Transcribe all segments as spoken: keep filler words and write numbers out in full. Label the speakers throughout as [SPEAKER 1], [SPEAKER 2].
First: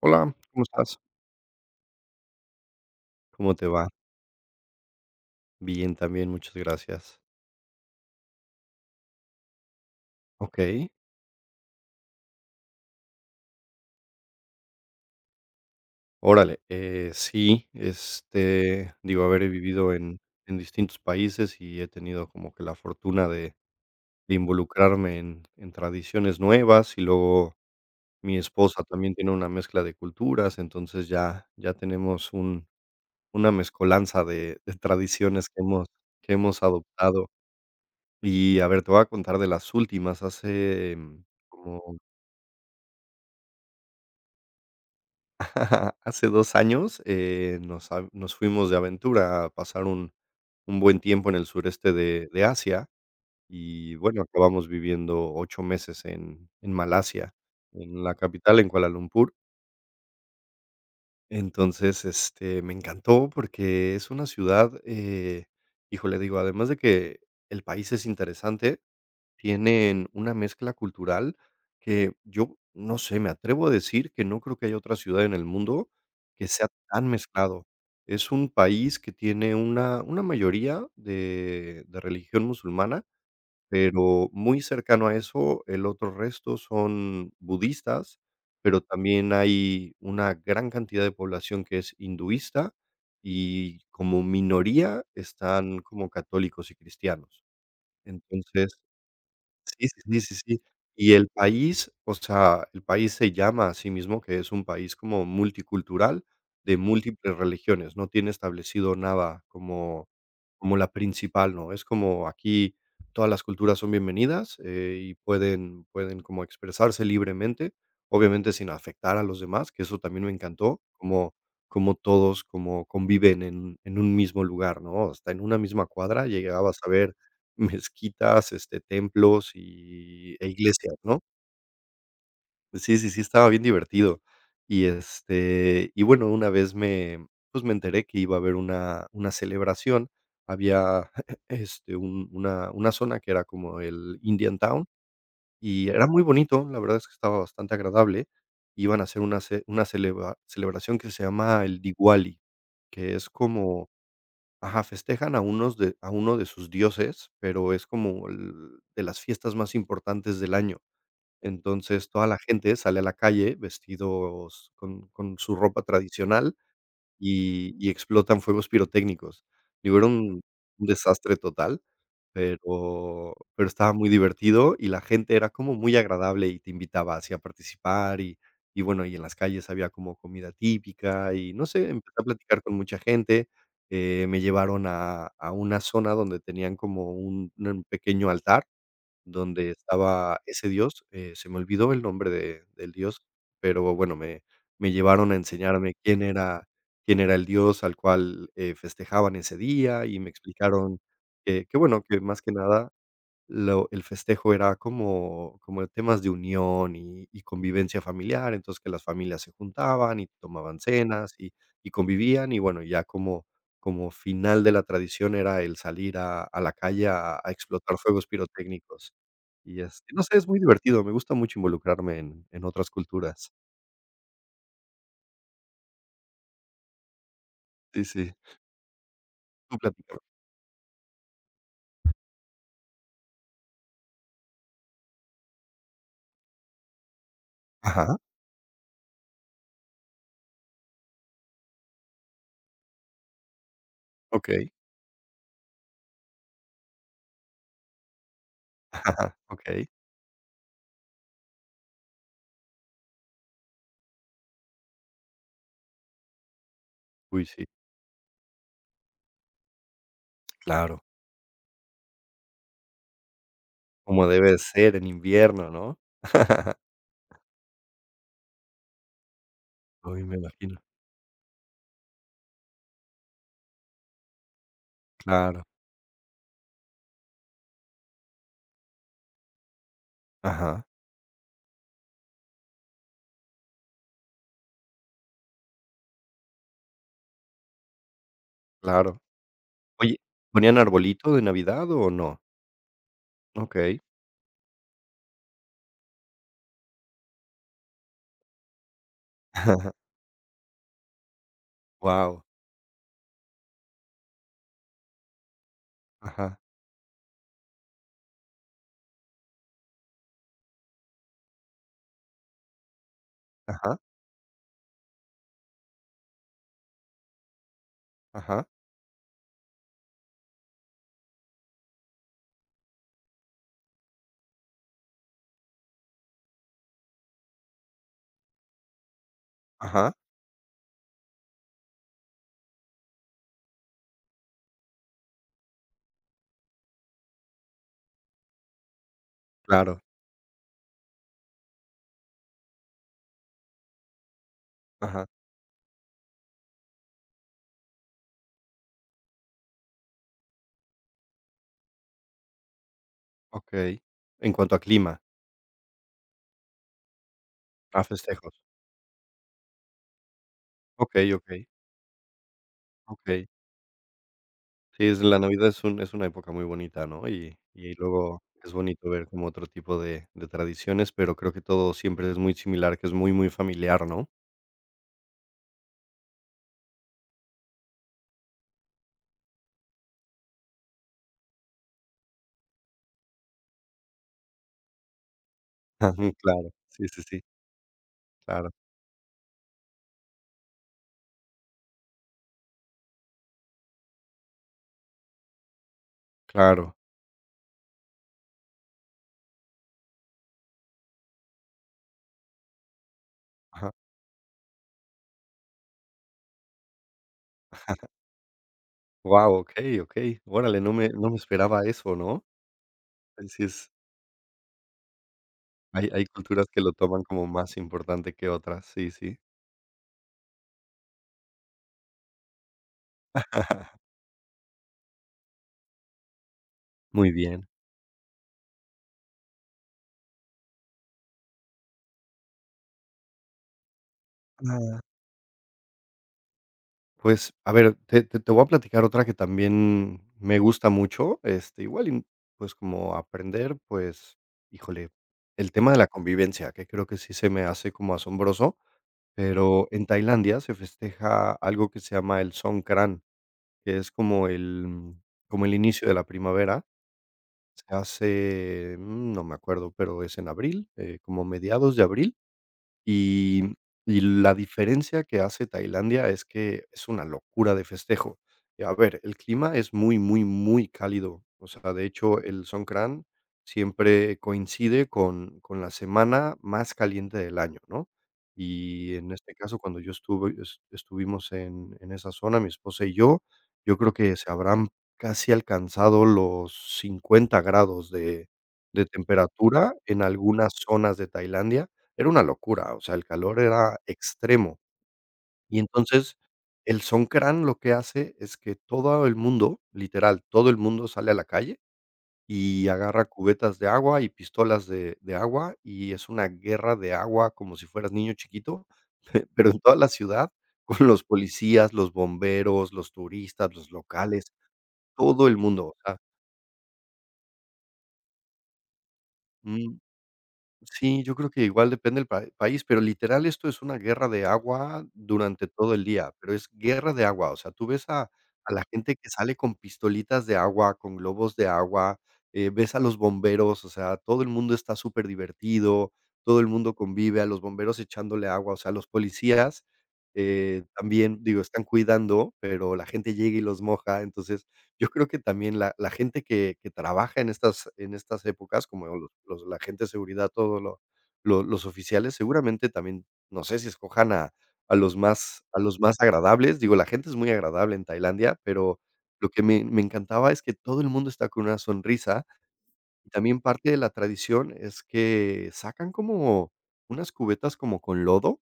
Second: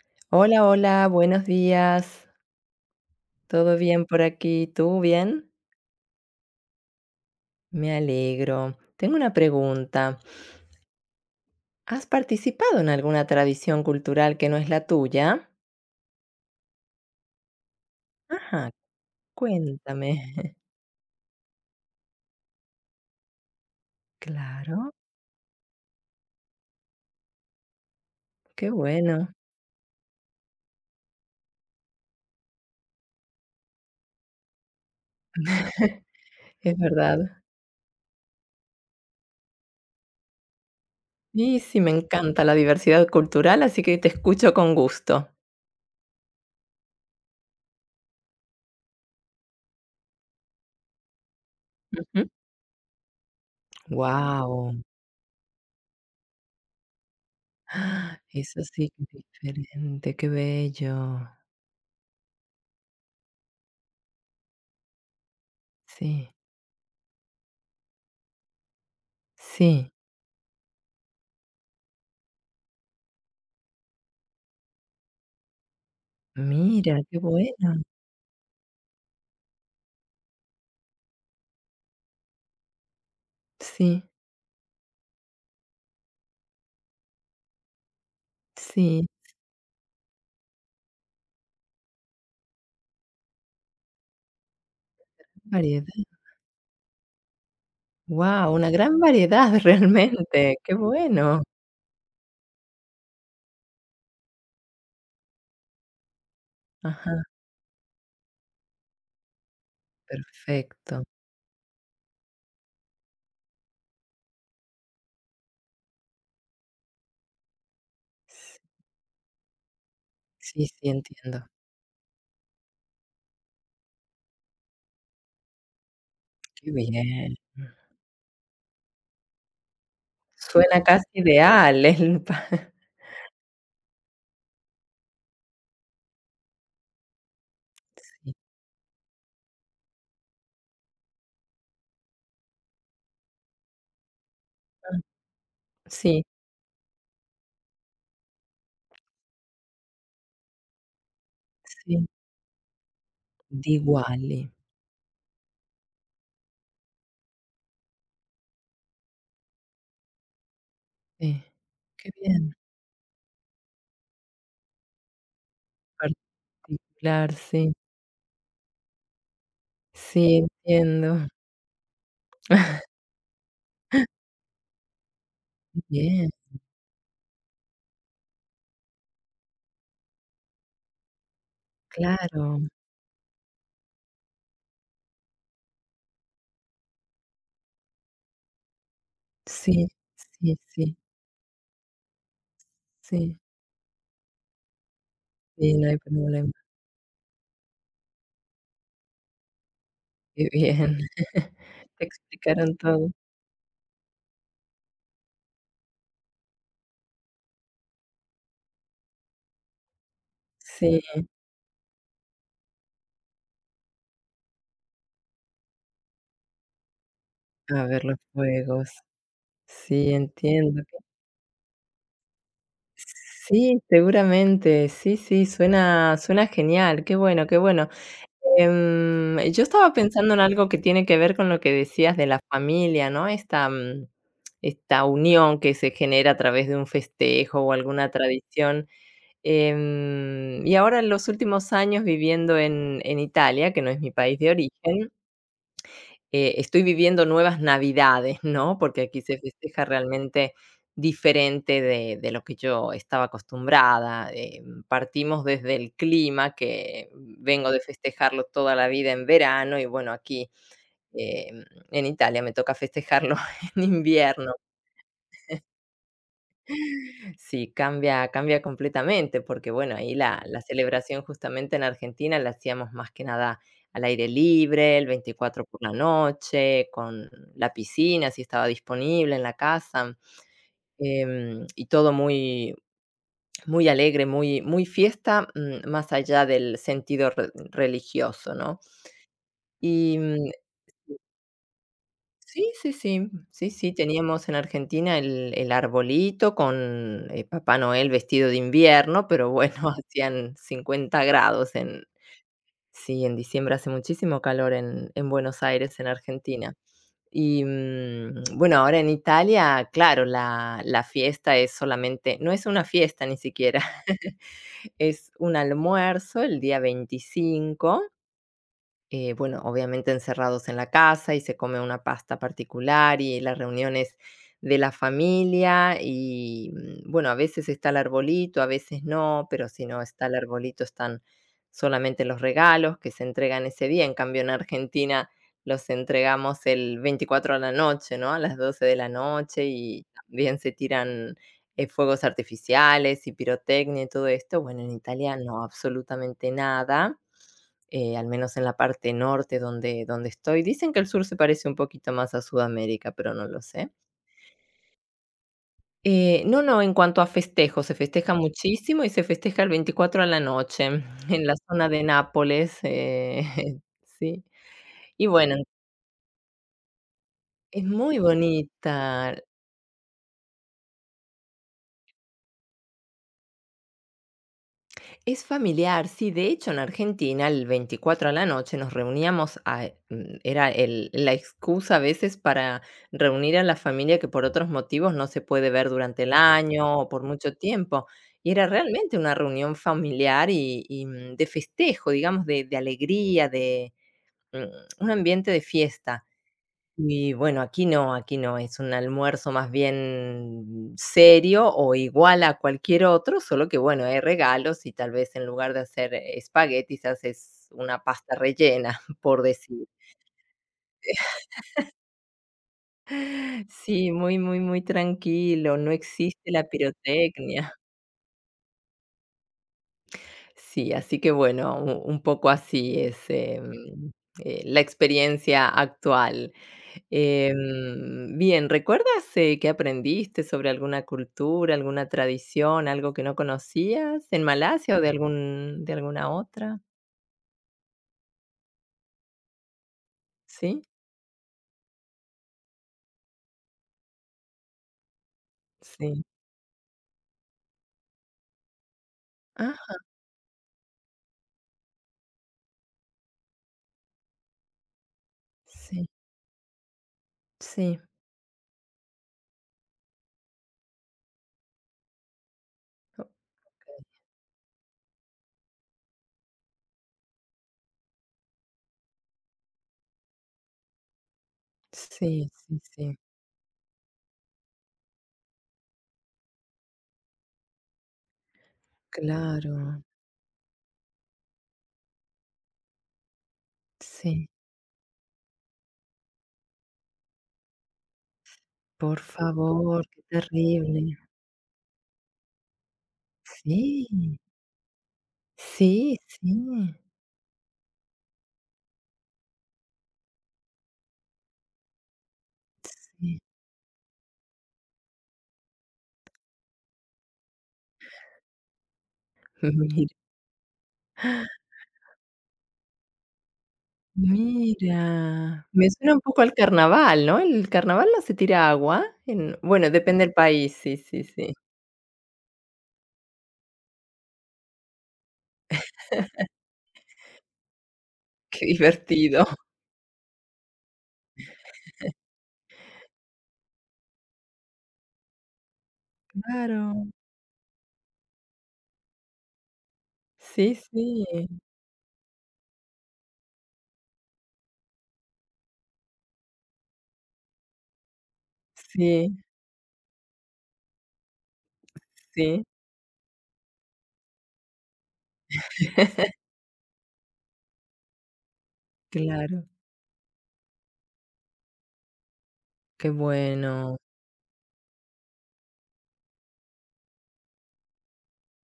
[SPEAKER 1] Hola, ¿cómo
[SPEAKER 2] Hola,
[SPEAKER 1] estás?
[SPEAKER 2] hola, buenos días.
[SPEAKER 1] ¿Cómo te
[SPEAKER 2] ¿Todo
[SPEAKER 1] va?
[SPEAKER 2] bien por aquí? ¿Tú bien?
[SPEAKER 1] Bien, también, muchas gracias.
[SPEAKER 2] Me alegro. Tengo una pregunta.
[SPEAKER 1] Ok,
[SPEAKER 2] ¿Has participado en alguna tradición cultural que no es la tuya?
[SPEAKER 1] órale, eh, sí,
[SPEAKER 2] Ajá,
[SPEAKER 1] este, digo, haber vivido
[SPEAKER 2] cuéntame.
[SPEAKER 1] en, en distintos países y he tenido como que la fortuna de, de
[SPEAKER 2] Claro,
[SPEAKER 1] involucrarme en, en tradiciones nuevas y luego mi
[SPEAKER 2] qué
[SPEAKER 1] esposa también tiene
[SPEAKER 2] bueno,
[SPEAKER 1] una mezcla de culturas, entonces ya, ya tenemos un, una mezcolanza de, de tradiciones que hemos, que hemos
[SPEAKER 2] es
[SPEAKER 1] adoptado.
[SPEAKER 2] verdad.
[SPEAKER 1] Y a ver, te voy a contar de las últimas, hace mm,
[SPEAKER 2] Y sí, me
[SPEAKER 1] como
[SPEAKER 2] encanta la diversidad cultural, así que te escucho con gusto.
[SPEAKER 1] hace dos años, eh, nos a nos fuimos de aventura a pasar un un buen tiempo en el sureste de de Asia y,
[SPEAKER 2] Wow.
[SPEAKER 1] bueno, acabamos viviendo ocho meses en en Malasia, en la capital,
[SPEAKER 2] Eso
[SPEAKER 1] en Kuala
[SPEAKER 2] sí que es
[SPEAKER 1] Lumpur.
[SPEAKER 2] diferente, qué bello.
[SPEAKER 1] Entonces, este, me encantó porque es una ciudad, eh, híjole,
[SPEAKER 2] Sí,
[SPEAKER 1] digo, además de que el país es interesante,
[SPEAKER 2] sí,
[SPEAKER 1] tienen una mezcla cultural que yo, no sé, me atrevo a decir que no creo que haya otra ciudad en el mundo que sea
[SPEAKER 2] mira,
[SPEAKER 1] tan
[SPEAKER 2] qué
[SPEAKER 1] mezclado.
[SPEAKER 2] bueno.
[SPEAKER 1] Es un país que tiene una una mayoría de de religión musulmana,
[SPEAKER 2] Sí.
[SPEAKER 1] pero muy cercano a eso, el otro resto son budistas, pero
[SPEAKER 2] Sí,
[SPEAKER 1] también hay una gran cantidad de población que es hinduista y como minoría están
[SPEAKER 2] variedad.
[SPEAKER 1] como católicos y cristianos.
[SPEAKER 2] Wow, una
[SPEAKER 1] Entonces
[SPEAKER 2] gran variedad
[SPEAKER 1] sí, sí, sí, sí,
[SPEAKER 2] realmente,
[SPEAKER 1] sí.
[SPEAKER 2] qué
[SPEAKER 1] Y el
[SPEAKER 2] bueno.
[SPEAKER 1] país, o sea, el país se llama a sí mismo que es un país como multicultural de
[SPEAKER 2] Ajá,
[SPEAKER 1] múltiples religiones, no tiene establecido nada como como la
[SPEAKER 2] perfecto.
[SPEAKER 1] principal, ¿no? Es como aquí todas las culturas son bienvenidas, eh, y pueden pueden como expresarse libremente, obviamente
[SPEAKER 2] S
[SPEAKER 1] sin afectar a los demás, que eso también me
[SPEAKER 2] sí,
[SPEAKER 1] encantó,
[SPEAKER 2] sí,
[SPEAKER 1] como
[SPEAKER 2] entiendo.
[SPEAKER 1] como todos como conviven en en un mismo lugar, ¿no? Hasta en una misma cuadra
[SPEAKER 2] Qué
[SPEAKER 1] llegabas a ver
[SPEAKER 2] bien.
[SPEAKER 1] mezquitas, este, templos y e
[SPEAKER 2] Suena
[SPEAKER 1] iglesias,
[SPEAKER 2] casi
[SPEAKER 1] ¿no?
[SPEAKER 2] ideal el pa
[SPEAKER 1] Sí, sí, sí, estaba bien divertido. Y, este, y bueno, una vez me, pues, me enteré que
[SPEAKER 2] sí,
[SPEAKER 1] iba a haber una una celebración. Había, este, un una una zona que era como el Indian Town,
[SPEAKER 2] ah,
[SPEAKER 1] y era muy
[SPEAKER 2] sí,
[SPEAKER 1] bonito, la verdad es que estaba bastante agradable. Iban a hacer una ce una celebra celebración que se llama el
[SPEAKER 2] sí,
[SPEAKER 1] Diwali, que es como
[SPEAKER 2] Diguali,
[SPEAKER 1] ajá, festejan a unos de a uno de sus dioses, pero es como el de las fiestas más importantes del año.
[SPEAKER 2] sí.
[SPEAKER 1] Entonces,
[SPEAKER 2] Qué
[SPEAKER 1] toda la
[SPEAKER 2] bien,
[SPEAKER 1] gente sale a la calle vestidos con con su ropa tradicional
[SPEAKER 2] particular, sí.
[SPEAKER 1] y y explotan fuegos pirotécnicos. Digo, era
[SPEAKER 2] Sí,
[SPEAKER 1] un un
[SPEAKER 2] entiendo.
[SPEAKER 1] desastre total, pero pero estaba muy divertido y la gente era como muy
[SPEAKER 2] Bien,
[SPEAKER 1] agradable y te invitaba así a participar y y bueno, y en las calles había como comida típica y no sé, empecé a
[SPEAKER 2] claro.
[SPEAKER 1] platicar con mucha gente. Eh, me llevaron a a una zona donde tenían como un un pequeño altar donde
[SPEAKER 2] Sí,
[SPEAKER 1] estaba
[SPEAKER 2] sí,
[SPEAKER 1] ese
[SPEAKER 2] sí,
[SPEAKER 1] dios, eh, se me olvidó el nombre de del dios,
[SPEAKER 2] sí.
[SPEAKER 1] pero bueno, me me llevaron a
[SPEAKER 2] Sí, no
[SPEAKER 1] enseñarme
[SPEAKER 2] hay
[SPEAKER 1] quién
[SPEAKER 2] problema.
[SPEAKER 1] era quién era el dios al cual, eh, festejaban ese día, y me
[SPEAKER 2] Qué bien.
[SPEAKER 1] explicaron que que bueno,
[SPEAKER 2] Te
[SPEAKER 1] que más que
[SPEAKER 2] explicaron
[SPEAKER 1] nada
[SPEAKER 2] todo.
[SPEAKER 1] lo el festejo era como como temas de unión y y convivencia familiar, entonces que las familias se juntaban y tomaban
[SPEAKER 2] Sí,
[SPEAKER 1] cenas y y convivían, y bueno, ya como como final de la tradición era el salir a a la calle a a
[SPEAKER 2] a
[SPEAKER 1] explotar
[SPEAKER 2] ver los
[SPEAKER 1] fuegos
[SPEAKER 2] juegos.
[SPEAKER 1] pirotécnicos. Y,
[SPEAKER 2] Sí,
[SPEAKER 1] este, no sé, es muy
[SPEAKER 2] entiendo que
[SPEAKER 1] divertido, me gusta mucho involucrarme en en otras culturas.
[SPEAKER 2] sí, seguramente. Sí, sí, suena suena genial. Qué bueno, qué bueno.
[SPEAKER 1] Sí, sí.
[SPEAKER 2] Em, yo
[SPEAKER 1] Tú
[SPEAKER 2] estaba
[SPEAKER 1] platícame.
[SPEAKER 2] pensando en algo que tiene que ver con lo que decías de la familia, ¿no? Esta, mm, esta unión que se genera a través de un festejo o alguna
[SPEAKER 1] Ajá,
[SPEAKER 2] tradición. Em, y ahora en los últimos años viviendo en en Italia, que no es mi país de
[SPEAKER 1] okey,
[SPEAKER 2] origen. Eh, estoy viviendo nuevas navidades, ¿no? Porque aquí
[SPEAKER 1] ajá,
[SPEAKER 2] se festeja
[SPEAKER 1] okey.
[SPEAKER 2] realmente diferente de, de lo que yo estaba acostumbrada. Eh, partimos desde el clima, que
[SPEAKER 1] Uy, sí,
[SPEAKER 2] vengo de festejarlo toda la vida en verano, y bueno, aquí
[SPEAKER 1] claro,
[SPEAKER 2] eh, en Italia me toca festejarlo en
[SPEAKER 1] como
[SPEAKER 2] invierno.
[SPEAKER 1] debe de ser en invierno, ¿no?
[SPEAKER 2] Sí, cambia cambia completamente, porque bueno, ahí
[SPEAKER 1] Uy, me
[SPEAKER 2] la la
[SPEAKER 1] imagino.
[SPEAKER 2] celebración justamente en Argentina la hacíamos más que nada al aire libre, el
[SPEAKER 1] Claro,
[SPEAKER 2] veinticuatro por la noche, con la piscina, si estaba disponible en la casa,
[SPEAKER 1] ajá,
[SPEAKER 2] em, y todo muy muy alegre, muy muy fiesta, mm, más allá del sentido re religioso, ¿no?
[SPEAKER 1] claro.
[SPEAKER 2] Y,
[SPEAKER 1] Oye,
[SPEAKER 2] mm
[SPEAKER 1] ¿ponían arbolito de Navidad o no?
[SPEAKER 2] Sí, sí, sí, sí, sí,
[SPEAKER 1] Okey.
[SPEAKER 2] teníamos en Argentina el el arbolito con, eh, Papá Noel vestido de invierno, pero bueno, hacían cincuenta grados en
[SPEAKER 1] Wow.
[SPEAKER 2] sí, en diciembre hace muchísimo calor en en Buenos Aires, en
[SPEAKER 1] Ajá,
[SPEAKER 2] Argentina. Y, mm, bueno, ahora en Italia, claro, la la fiesta es solamente no es una fiesta ni siquiera,
[SPEAKER 1] ajá,
[SPEAKER 2] es un almuerzo el día veinticinco.
[SPEAKER 1] ajá,
[SPEAKER 2] Eh, bueno, obviamente encerrados en la casa y se come una pasta particular y las reuniones de la familia y mm, bueno, a veces está el arbolito, a veces no, pero si no
[SPEAKER 1] ajá,
[SPEAKER 2] está el arbolito están solamente los regalos que se entregan ese día. En cambio, en Argentina los entregamos el veinticuatro a la noche, ¿no? A las doce de la noche
[SPEAKER 1] claro,
[SPEAKER 2] y también se tiran eh, fuegos artificiales y pirotecnia y todo esto. Bueno, en
[SPEAKER 1] ajá,
[SPEAKER 2] Italia no, absolutamente nada, eh, al menos en la parte norte donde, donde estoy. Dicen que el sur se parece un poquito más a Sudamérica, pero no lo sé.
[SPEAKER 1] okey. En cuanto a clima,
[SPEAKER 2] Eh, no, no, en cuanto a festejos, se
[SPEAKER 1] a
[SPEAKER 2] festeja
[SPEAKER 1] festejos.
[SPEAKER 2] muchísimo y se festeja el veinticuatro a la noche
[SPEAKER 1] Okey,
[SPEAKER 2] en la
[SPEAKER 1] okey,
[SPEAKER 2] zona de Nápoles, eh,
[SPEAKER 1] okey.
[SPEAKER 2] sí.
[SPEAKER 1] Sí, es
[SPEAKER 2] Y
[SPEAKER 1] la
[SPEAKER 2] bueno,
[SPEAKER 1] Navidad es un es una época muy bonita, ¿no? Y
[SPEAKER 2] es
[SPEAKER 1] y
[SPEAKER 2] muy
[SPEAKER 1] luego es bonito ver
[SPEAKER 2] bonita.
[SPEAKER 1] como otro tipo de de tradiciones, pero creo que todo siempre es muy similar, que es muy, muy familiar, ¿no?
[SPEAKER 2] Es familiar, sí. De hecho, en Argentina, el veinticuatro a la noche nos reuníamos a, mm, era el, la excusa a veces para reunir a la familia que por otros motivos no se puede ver durante el Ujú.
[SPEAKER 1] Claro.
[SPEAKER 2] Año
[SPEAKER 1] Sí,
[SPEAKER 2] o por
[SPEAKER 1] sí, sí.
[SPEAKER 2] mucho tiempo. Y era
[SPEAKER 1] Claro,
[SPEAKER 2] realmente una reunión familiar y, y, mm, de festejo, digamos, de, de alegría, de mm, un ambiente de fiesta.
[SPEAKER 1] claro.
[SPEAKER 2] Y bueno, aquí no, aquí no, es un almuerzo más bien serio o igual a cualquier otro, solo que
[SPEAKER 1] Wow,
[SPEAKER 2] bueno, hay regalos y tal vez en lugar de hacer espaguetis haces una pasta rellena, por
[SPEAKER 1] guau,
[SPEAKER 2] decir.
[SPEAKER 1] okey, órale, no me no me esperaba eso, ¿no? Ahí sí es
[SPEAKER 2] Sí, muy, muy, muy tranquilo, no
[SPEAKER 1] hay hay
[SPEAKER 2] existe la
[SPEAKER 1] culturas que lo toman como
[SPEAKER 2] pirotecnia.
[SPEAKER 1] más importante que otras. Sí, sí.
[SPEAKER 2] Sí, así que bueno, u un poco así es, em, eh, la experiencia actual.
[SPEAKER 1] Muy bien.
[SPEAKER 2] Em, bien, ¿recuerdas, eh, qué aprendiste sobre alguna cultura, alguna tradición, algo que no conocías en Malasia o de algún de alguna otra?
[SPEAKER 1] Pues, a ver, te te te voy a platicar otra que también me
[SPEAKER 2] ¿Sí?
[SPEAKER 1] gusta mucho, este, igual y, pues, como aprender, pues, híjole, el tema de la
[SPEAKER 2] Sí.
[SPEAKER 1] convivencia, que creo que sí se me hace como asombroso, pero
[SPEAKER 2] Ah,
[SPEAKER 1] en Tailandia se festeja algo que se llama el Songkran, que es como el mm, como el
[SPEAKER 2] sí,
[SPEAKER 1] inicio de la primavera. Se
[SPEAKER 2] sí,
[SPEAKER 1] hace, mm, no me acuerdo, pero es en abril, eh, como mediados de abril.
[SPEAKER 2] okey.
[SPEAKER 1] Y y la diferencia que hace Tailandia es que es una locura de festejo. Y a ver, el clima es muy, muy, muy cálido. O sea, de hecho,
[SPEAKER 2] Sí,
[SPEAKER 1] el
[SPEAKER 2] sí, sí,
[SPEAKER 1] Songkran siempre coincide con con la semana más caliente del año, ¿no? Y en este caso, cuando
[SPEAKER 2] claro,
[SPEAKER 1] yo estuve es estuvimos en en esa zona, mi esposa y yo, yo creo que
[SPEAKER 2] sí.
[SPEAKER 1] se habrán casi alcanzado los cincuenta grados de de
[SPEAKER 2] Por
[SPEAKER 1] temperatura
[SPEAKER 2] favor,
[SPEAKER 1] en
[SPEAKER 2] qué
[SPEAKER 1] algunas zonas
[SPEAKER 2] terrible.
[SPEAKER 1] de Tailandia. Era una locura, o sea, el calor era
[SPEAKER 2] Sí,
[SPEAKER 1] extremo. Y
[SPEAKER 2] sí,
[SPEAKER 1] entonces,
[SPEAKER 2] sí,
[SPEAKER 1] el Songkran lo que hace es que todo el mundo, literal, todo el mundo sale a la calle y agarra
[SPEAKER 2] sí.
[SPEAKER 1] cubetas de agua y pistolas de de agua, y es una guerra de agua como si fueras niño chiquito, pero en toda la
[SPEAKER 2] Mira,
[SPEAKER 1] ciudad, con los policías, los bomberos, los turistas, los locales, todo el
[SPEAKER 2] mira,
[SPEAKER 1] mundo,
[SPEAKER 2] me
[SPEAKER 1] o
[SPEAKER 2] suena
[SPEAKER 1] sea,
[SPEAKER 2] un poco al carnaval, ¿no? ¿El carnaval no se tira agua? En bueno,
[SPEAKER 1] mm.
[SPEAKER 2] depende del país, sí,
[SPEAKER 1] Sí,
[SPEAKER 2] sí,
[SPEAKER 1] yo creo
[SPEAKER 2] sí.
[SPEAKER 1] que igual depende del pa país, pero literal esto es una guerra de agua durante todo el día, pero es guerra de agua, o sea, tú ves a
[SPEAKER 2] Qué
[SPEAKER 1] a la gente que
[SPEAKER 2] divertido.
[SPEAKER 1] sale con pistolitas de agua, con globos de agua, eh, ves a los bomberos, o sea, todo el mundo está súper divertido, todo el mundo
[SPEAKER 2] Claro.
[SPEAKER 1] convive, a los bomberos echándole agua, o sea, los policías,
[SPEAKER 2] Sí,
[SPEAKER 1] eh,
[SPEAKER 2] sí.
[SPEAKER 1] también, digo, están cuidando, pero la gente llega y los moja, entonces yo creo que también la la gente que que trabaja en estas en estas épocas, como los
[SPEAKER 2] Sí,
[SPEAKER 1] los la gente de seguridad, todos los oficiales,
[SPEAKER 2] sí.
[SPEAKER 1] seguramente también, no sé si escojan a a los más a los más agradables. Digo, la gente es muy agradable en Tailandia, pero lo que
[SPEAKER 2] Claro,
[SPEAKER 1] me me encantaba es que todo el mundo está con una sonrisa.
[SPEAKER 2] qué
[SPEAKER 1] Y también parte
[SPEAKER 2] bueno.
[SPEAKER 1] de la tradición es que sacan como unas cubetas como con lodo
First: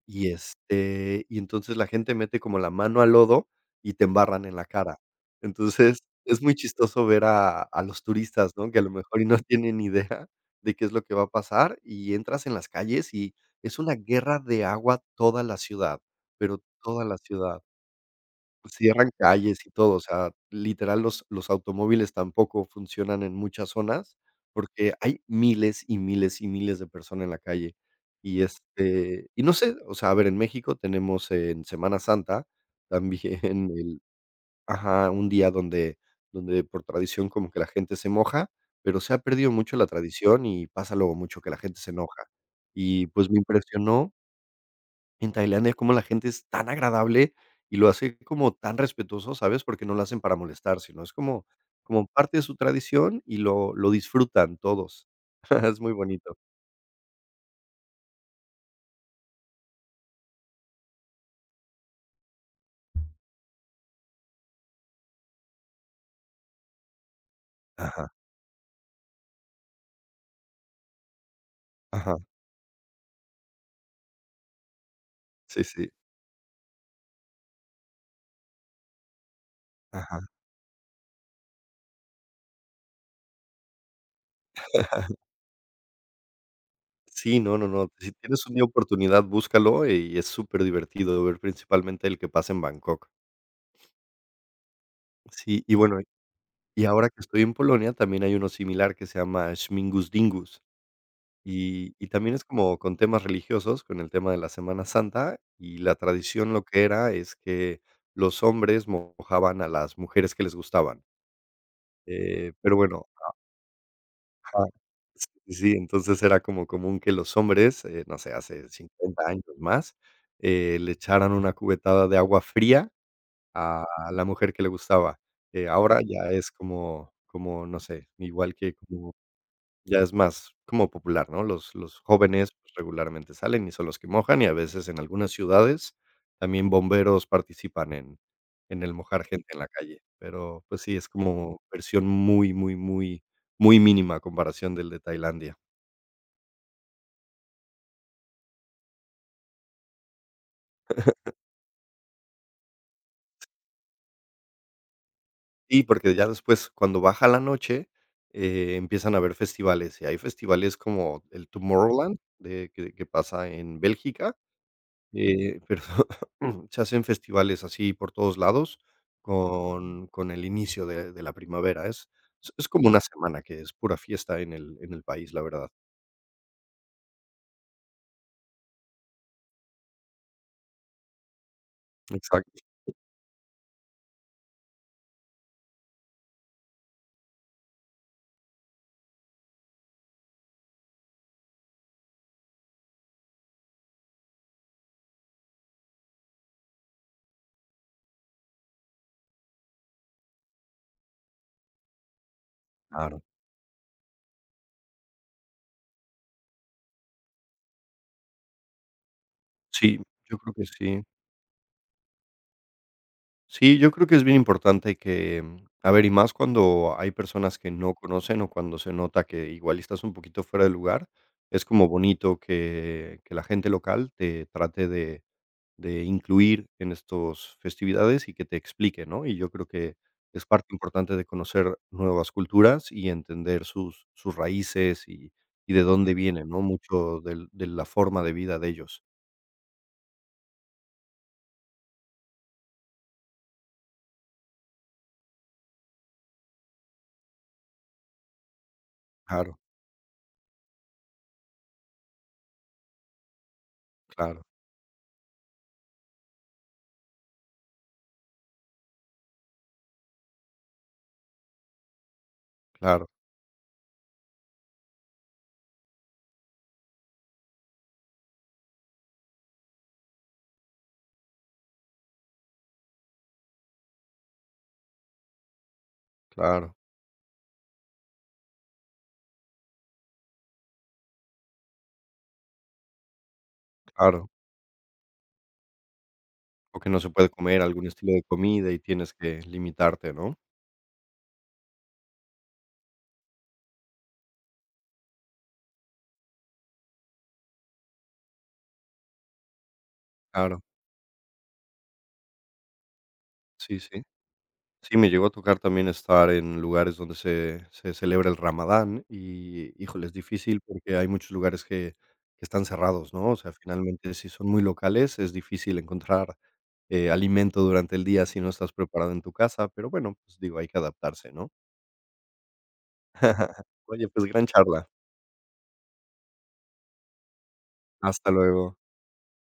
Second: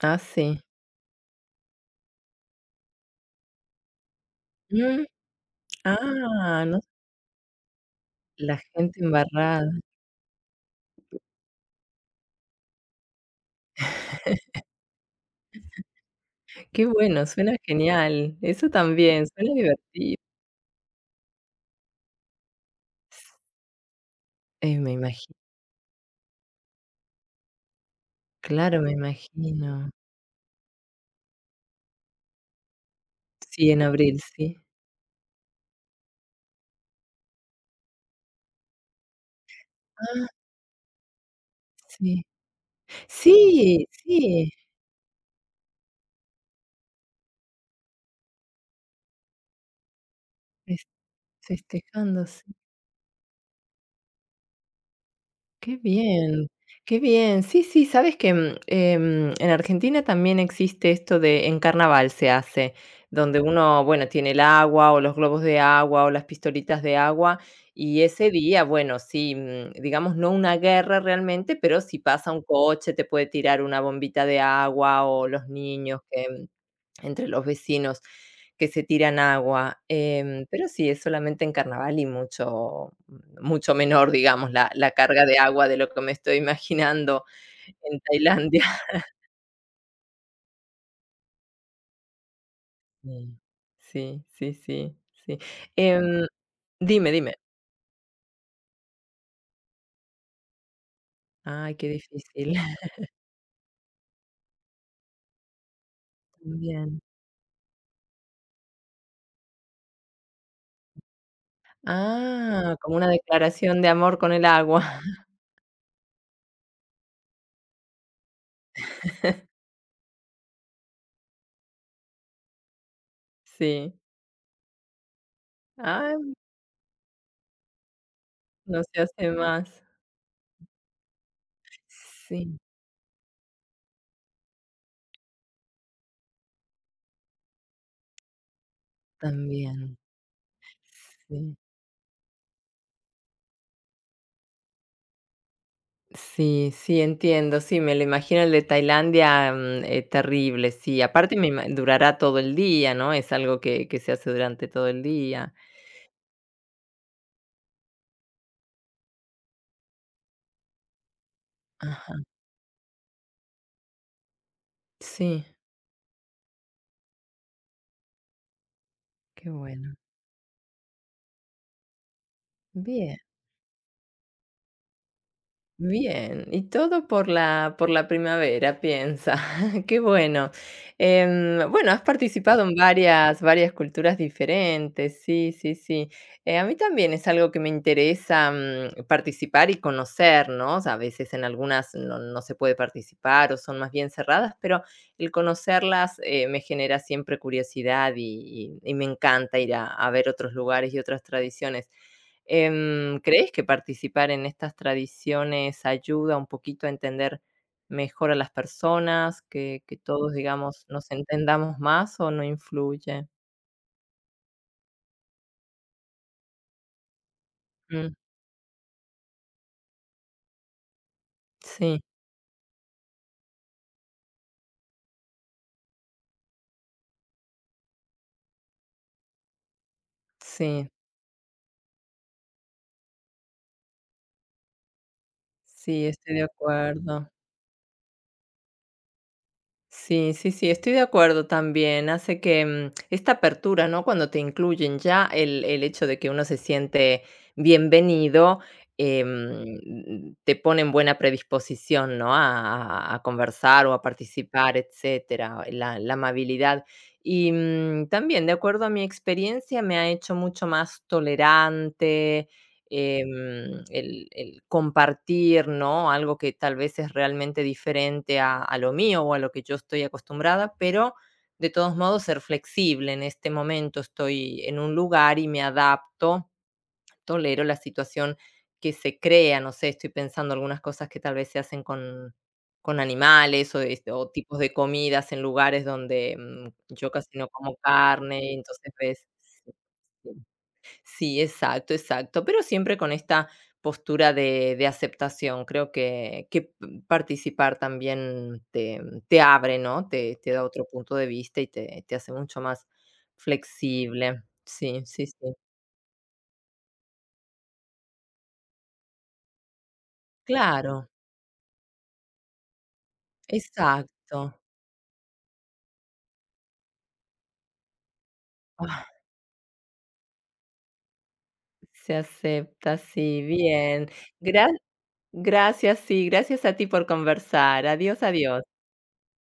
[SPEAKER 2] Ah,
[SPEAKER 1] y,
[SPEAKER 2] sí.
[SPEAKER 1] este, y entonces la gente mete como la mano al lodo y te embarran en la cara.
[SPEAKER 2] Mm,
[SPEAKER 1] Entonces, es muy
[SPEAKER 2] ah, no,
[SPEAKER 1] chistoso ver a a los turistas,
[SPEAKER 2] la
[SPEAKER 1] ¿no? Que a lo
[SPEAKER 2] gente
[SPEAKER 1] mejor y no
[SPEAKER 2] embarrada.
[SPEAKER 1] tienen idea de qué es lo que va a pasar, y entras en las calles y es una guerra de agua toda la ciudad, pero
[SPEAKER 2] Qué
[SPEAKER 1] toda la
[SPEAKER 2] bueno, suena
[SPEAKER 1] ciudad.
[SPEAKER 2] genial. Eso
[SPEAKER 1] Cierran
[SPEAKER 2] también, suena
[SPEAKER 1] calles y todo, o
[SPEAKER 2] divertido.
[SPEAKER 1] sea, literal, los los automóviles tampoco funcionan en muchas zonas,
[SPEAKER 2] Eh, me
[SPEAKER 1] porque hay
[SPEAKER 2] imagino.
[SPEAKER 1] miles y miles y miles de personas en la calle. Y,
[SPEAKER 2] Claro, me
[SPEAKER 1] este, y no sé,
[SPEAKER 2] imagino.
[SPEAKER 1] o sea, a ver, en México tenemos en Semana Santa también
[SPEAKER 2] Sí, en
[SPEAKER 1] el
[SPEAKER 2] abril, sí.
[SPEAKER 1] ajá, un día donde donde por tradición como que la gente se moja, pero se ha perdido mucho la
[SPEAKER 2] Ah,
[SPEAKER 1] tradición y pasa luego mucho que la gente se
[SPEAKER 2] sí.
[SPEAKER 1] enoja. Y, pues, me
[SPEAKER 2] Sí,
[SPEAKER 1] impresionó
[SPEAKER 2] sí,
[SPEAKER 1] en Tailandia, como la gente es tan agradable y lo hace como tan respetuoso, ¿sabes? Porque no lo hacen para molestar,
[SPEAKER 2] fes
[SPEAKER 1] sino es como como
[SPEAKER 2] festejando,
[SPEAKER 1] parte de su tradición y lo lo disfrutan todos.
[SPEAKER 2] Qué
[SPEAKER 1] Es muy bonito.
[SPEAKER 2] bien, qué bien. Sí, sí, sabes que, mm, em, en Argentina también existe esto de en carnaval se hace, donde uno, bueno, tiene el agua o los globos de agua o las pistolitas de agua y
[SPEAKER 1] Ajá,
[SPEAKER 2] ese día, bueno, sí, mm, digamos, no una guerra realmente, pero si
[SPEAKER 1] ajá.
[SPEAKER 2] pasa un coche te puede tirar una bombita de agua o los
[SPEAKER 1] Sí, sí.
[SPEAKER 2] niños que, mm, entre los vecinos que se tiran agua,
[SPEAKER 1] Ajá.
[SPEAKER 2] em, pero sí, es solamente en carnaval y mucho mucho menor, digamos, la la carga de agua de lo que me estoy imaginando
[SPEAKER 1] Sí, no, no, no.
[SPEAKER 2] en
[SPEAKER 1] Si tienes
[SPEAKER 2] Tailandia.
[SPEAKER 1] una oportunidad, búscalo y es superdivertido ver principalmente el que pasa en Bangkok.
[SPEAKER 2] Sí. Sí, sí, sí, sí.
[SPEAKER 1] Sí, y bueno,
[SPEAKER 2] Em,
[SPEAKER 1] y ahora
[SPEAKER 2] Dime,
[SPEAKER 1] que
[SPEAKER 2] dime.
[SPEAKER 1] estoy en Polonia, también hay uno similar que se llama Schmingus Dingus.
[SPEAKER 2] Ay, qué
[SPEAKER 1] Y y también es
[SPEAKER 2] difícil.
[SPEAKER 1] como con temas religiosos, con el tema de la Semana Santa, y la tradición lo que
[SPEAKER 2] Bien.
[SPEAKER 1] era es que los hombres mojaban a las mujeres que les gustaban. Eh,
[SPEAKER 2] Ah,
[SPEAKER 1] pero
[SPEAKER 2] como
[SPEAKER 1] bueno,
[SPEAKER 2] una declaración de amor con el
[SPEAKER 1] ajá.
[SPEAKER 2] agua.
[SPEAKER 1] Sí, sí, entonces era como común que los hombres, eh, no sé, hace cincuenta años más, eh, le echaran una cubetada de agua fría a
[SPEAKER 2] Sí.
[SPEAKER 1] la mujer que le gustaba. Eh, ahora ya
[SPEAKER 2] Ah,
[SPEAKER 1] es como como, no sé, igual que
[SPEAKER 2] no se
[SPEAKER 1] como
[SPEAKER 2] hace más.
[SPEAKER 1] ya es más como popular, ¿no? Los los jóvenes,
[SPEAKER 2] Sí,
[SPEAKER 1] pues, regularmente salen y son los que mojan, y a veces en algunas ciudades también bomberos participan en en el mojar gente en la
[SPEAKER 2] también.
[SPEAKER 1] calle, pero, pues sí, es
[SPEAKER 2] Sí.
[SPEAKER 1] como versión muy, muy, muy, muy mínima a comparación del de Tailandia.
[SPEAKER 2] Sí, sí, entiendo, sí, me lo imagino el de Tailandia, mm, eh, terrible, sí, aparte me ima durará todo el día, ¿no? Es algo que que se hace durante todo el día.
[SPEAKER 1] Y porque ya después, cuando baja la noche, eh, empiezan a haber festivales, y hay festivales como el
[SPEAKER 2] Ajá,
[SPEAKER 1] Tomorrowland de que que pasa en Bélgica,
[SPEAKER 2] sí,
[SPEAKER 1] eh, pero ujú. Se hacen festivales así por todos lados
[SPEAKER 2] qué bueno,
[SPEAKER 1] con con el inicio de de la primavera. Es es es como una
[SPEAKER 2] bien.
[SPEAKER 1] semana que es pura fiesta en el en el país, la verdad.
[SPEAKER 2] Bien, y todo por la por la primavera, piensa. Qué bueno. Em, bueno, has participado
[SPEAKER 1] Exacto,
[SPEAKER 2] en varias varias culturas diferentes. Sí, sí, sí. Eh, a mí también es algo que me interesa, mm, participar y conocer, ¿no? O sea, a veces en algunas no no se puede participar o son más bien cerradas, pero el conocerlas, eh, me genera siempre curiosidad y y y me encanta ir a a ver otros lugares y otras tradiciones. Em,
[SPEAKER 1] claro.
[SPEAKER 2] ¿crees que participar en estas tradiciones ayuda un poquito a entender mejor a las personas, que que
[SPEAKER 1] Sí,
[SPEAKER 2] todos,
[SPEAKER 1] yo creo que
[SPEAKER 2] digamos,
[SPEAKER 1] sí.
[SPEAKER 2] nos entendamos más o no influye?
[SPEAKER 1] Sí, yo creo que es bien importante que, mm, a ver, y más cuando hay personas que no
[SPEAKER 2] Mm,
[SPEAKER 1] conocen o cuando se nota que igual estás un poquito fuera de lugar, es como
[SPEAKER 2] sí,
[SPEAKER 1] bonito que que la gente local te trate de de incluir en estos festividades y que te explique, ¿no? Y yo creo que es parte
[SPEAKER 2] sí,
[SPEAKER 1] importante de conocer nuevas culturas y entender sus sus raíces y y de
[SPEAKER 2] sí,
[SPEAKER 1] dónde
[SPEAKER 2] estoy de
[SPEAKER 1] vienen, ¿no? Mucho
[SPEAKER 2] acuerdo.
[SPEAKER 1] del de la forma de vida de ellos.
[SPEAKER 2] Sí, sí, sí, estoy de acuerdo también. Hace que mm, esta apertura, ¿no? Cuando te incluyen ya el, el hecho de que uno se siente bienvenido,
[SPEAKER 1] Claro,
[SPEAKER 2] em, te pone en buena predisposición, ¿no? A, a- a conversar o a
[SPEAKER 1] claro,
[SPEAKER 2] participar, etcétera, la, la amabilidad. Y mm, también, de acuerdo a mi experiencia, me ha hecho mucho más tolerante,
[SPEAKER 1] claro,
[SPEAKER 2] em, el el compartir, ¿no? Algo que tal vez es realmente diferente a a lo mío o a lo que yo estoy acostumbrada, pero de todos modos ser flexible. En este momento estoy en un lugar y me adapto,
[SPEAKER 1] claro,
[SPEAKER 2] tolero la situación que se crea, no sé, estoy pensando algunas cosas que tal vez se hacen con con animales o este, o
[SPEAKER 1] claro.
[SPEAKER 2] tipos de comidas en lugares donde,
[SPEAKER 1] O que
[SPEAKER 2] mm,
[SPEAKER 1] no
[SPEAKER 2] yo
[SPEAKER 1] se puede
[SPEAKER 2] casi no
[SPEAKER 1] comer
[SPEAKER 2] como
[SPEAKER 1] algún estilo de
[SPEAKER 2] carne,
[SPEAKER 1] comida y
[SPEAKER 2] entonces
[SPEAKER 1] tienes
[SPEAKER 2] ves
[SPEAKER 1] que
[SPEAKER 2] sí,
[SPEAKER 1] limitarte,
[SPEAKER 2] sí.
[SPEAKER 1] ¿no?
[SPEAKER 2] Sí, exacto, exacto, pero siempre con esta postura de, de aceptación. Creo que, que p- participar también te, te abre, ¿no? Te, te
[SPEAKER 1] Claro,
[SPEAKER 2] da otro punto de vista y te, te hace mucho más
[SPEAKER 1] sí, sí.
[SPEAKER 2] flexible.
[SPEAKER 1] Sí,
[SPEAKER 2] Sí,
[SPEAKER 1] me
[SPEAKER 2] sí,
[SPEAKER 1] llegó a
[SPEAKER 2] sí.
[SPEAKER 1] tocar también estar en lugares donde se se celebra el Ramadán y, híjole, es difícil porque
[SPEAKER 2] Claro,
[SPEAKER 1] hay muchos lugares que que están cerrados, ¿no? O sea, finalmente, si
[SPEAKER 2] exacto.
[SPEAKER 1] son muy locales, es difícil encontrar, eh, alimento durante el día si no estás
[SPEAKER 2] Ah,
[SPEAKER 1] preparado en tu casa, pero bueno, pues digo, hay que adaptarse, ¿no?
[SPEAKER 2] se acepta, sí, bien.
[SPEAKER 1] Oye, pues gran
[SPEAKER 2] Gra-
[SPEAKER 1] charla.
[SPEAKER 2] Gracias, sí, gracias a ti por conversar. Adiós,
[SPEAKER 1] Hasta
[SPEAKER 2] adiós.
[SPEAKER 1] luego.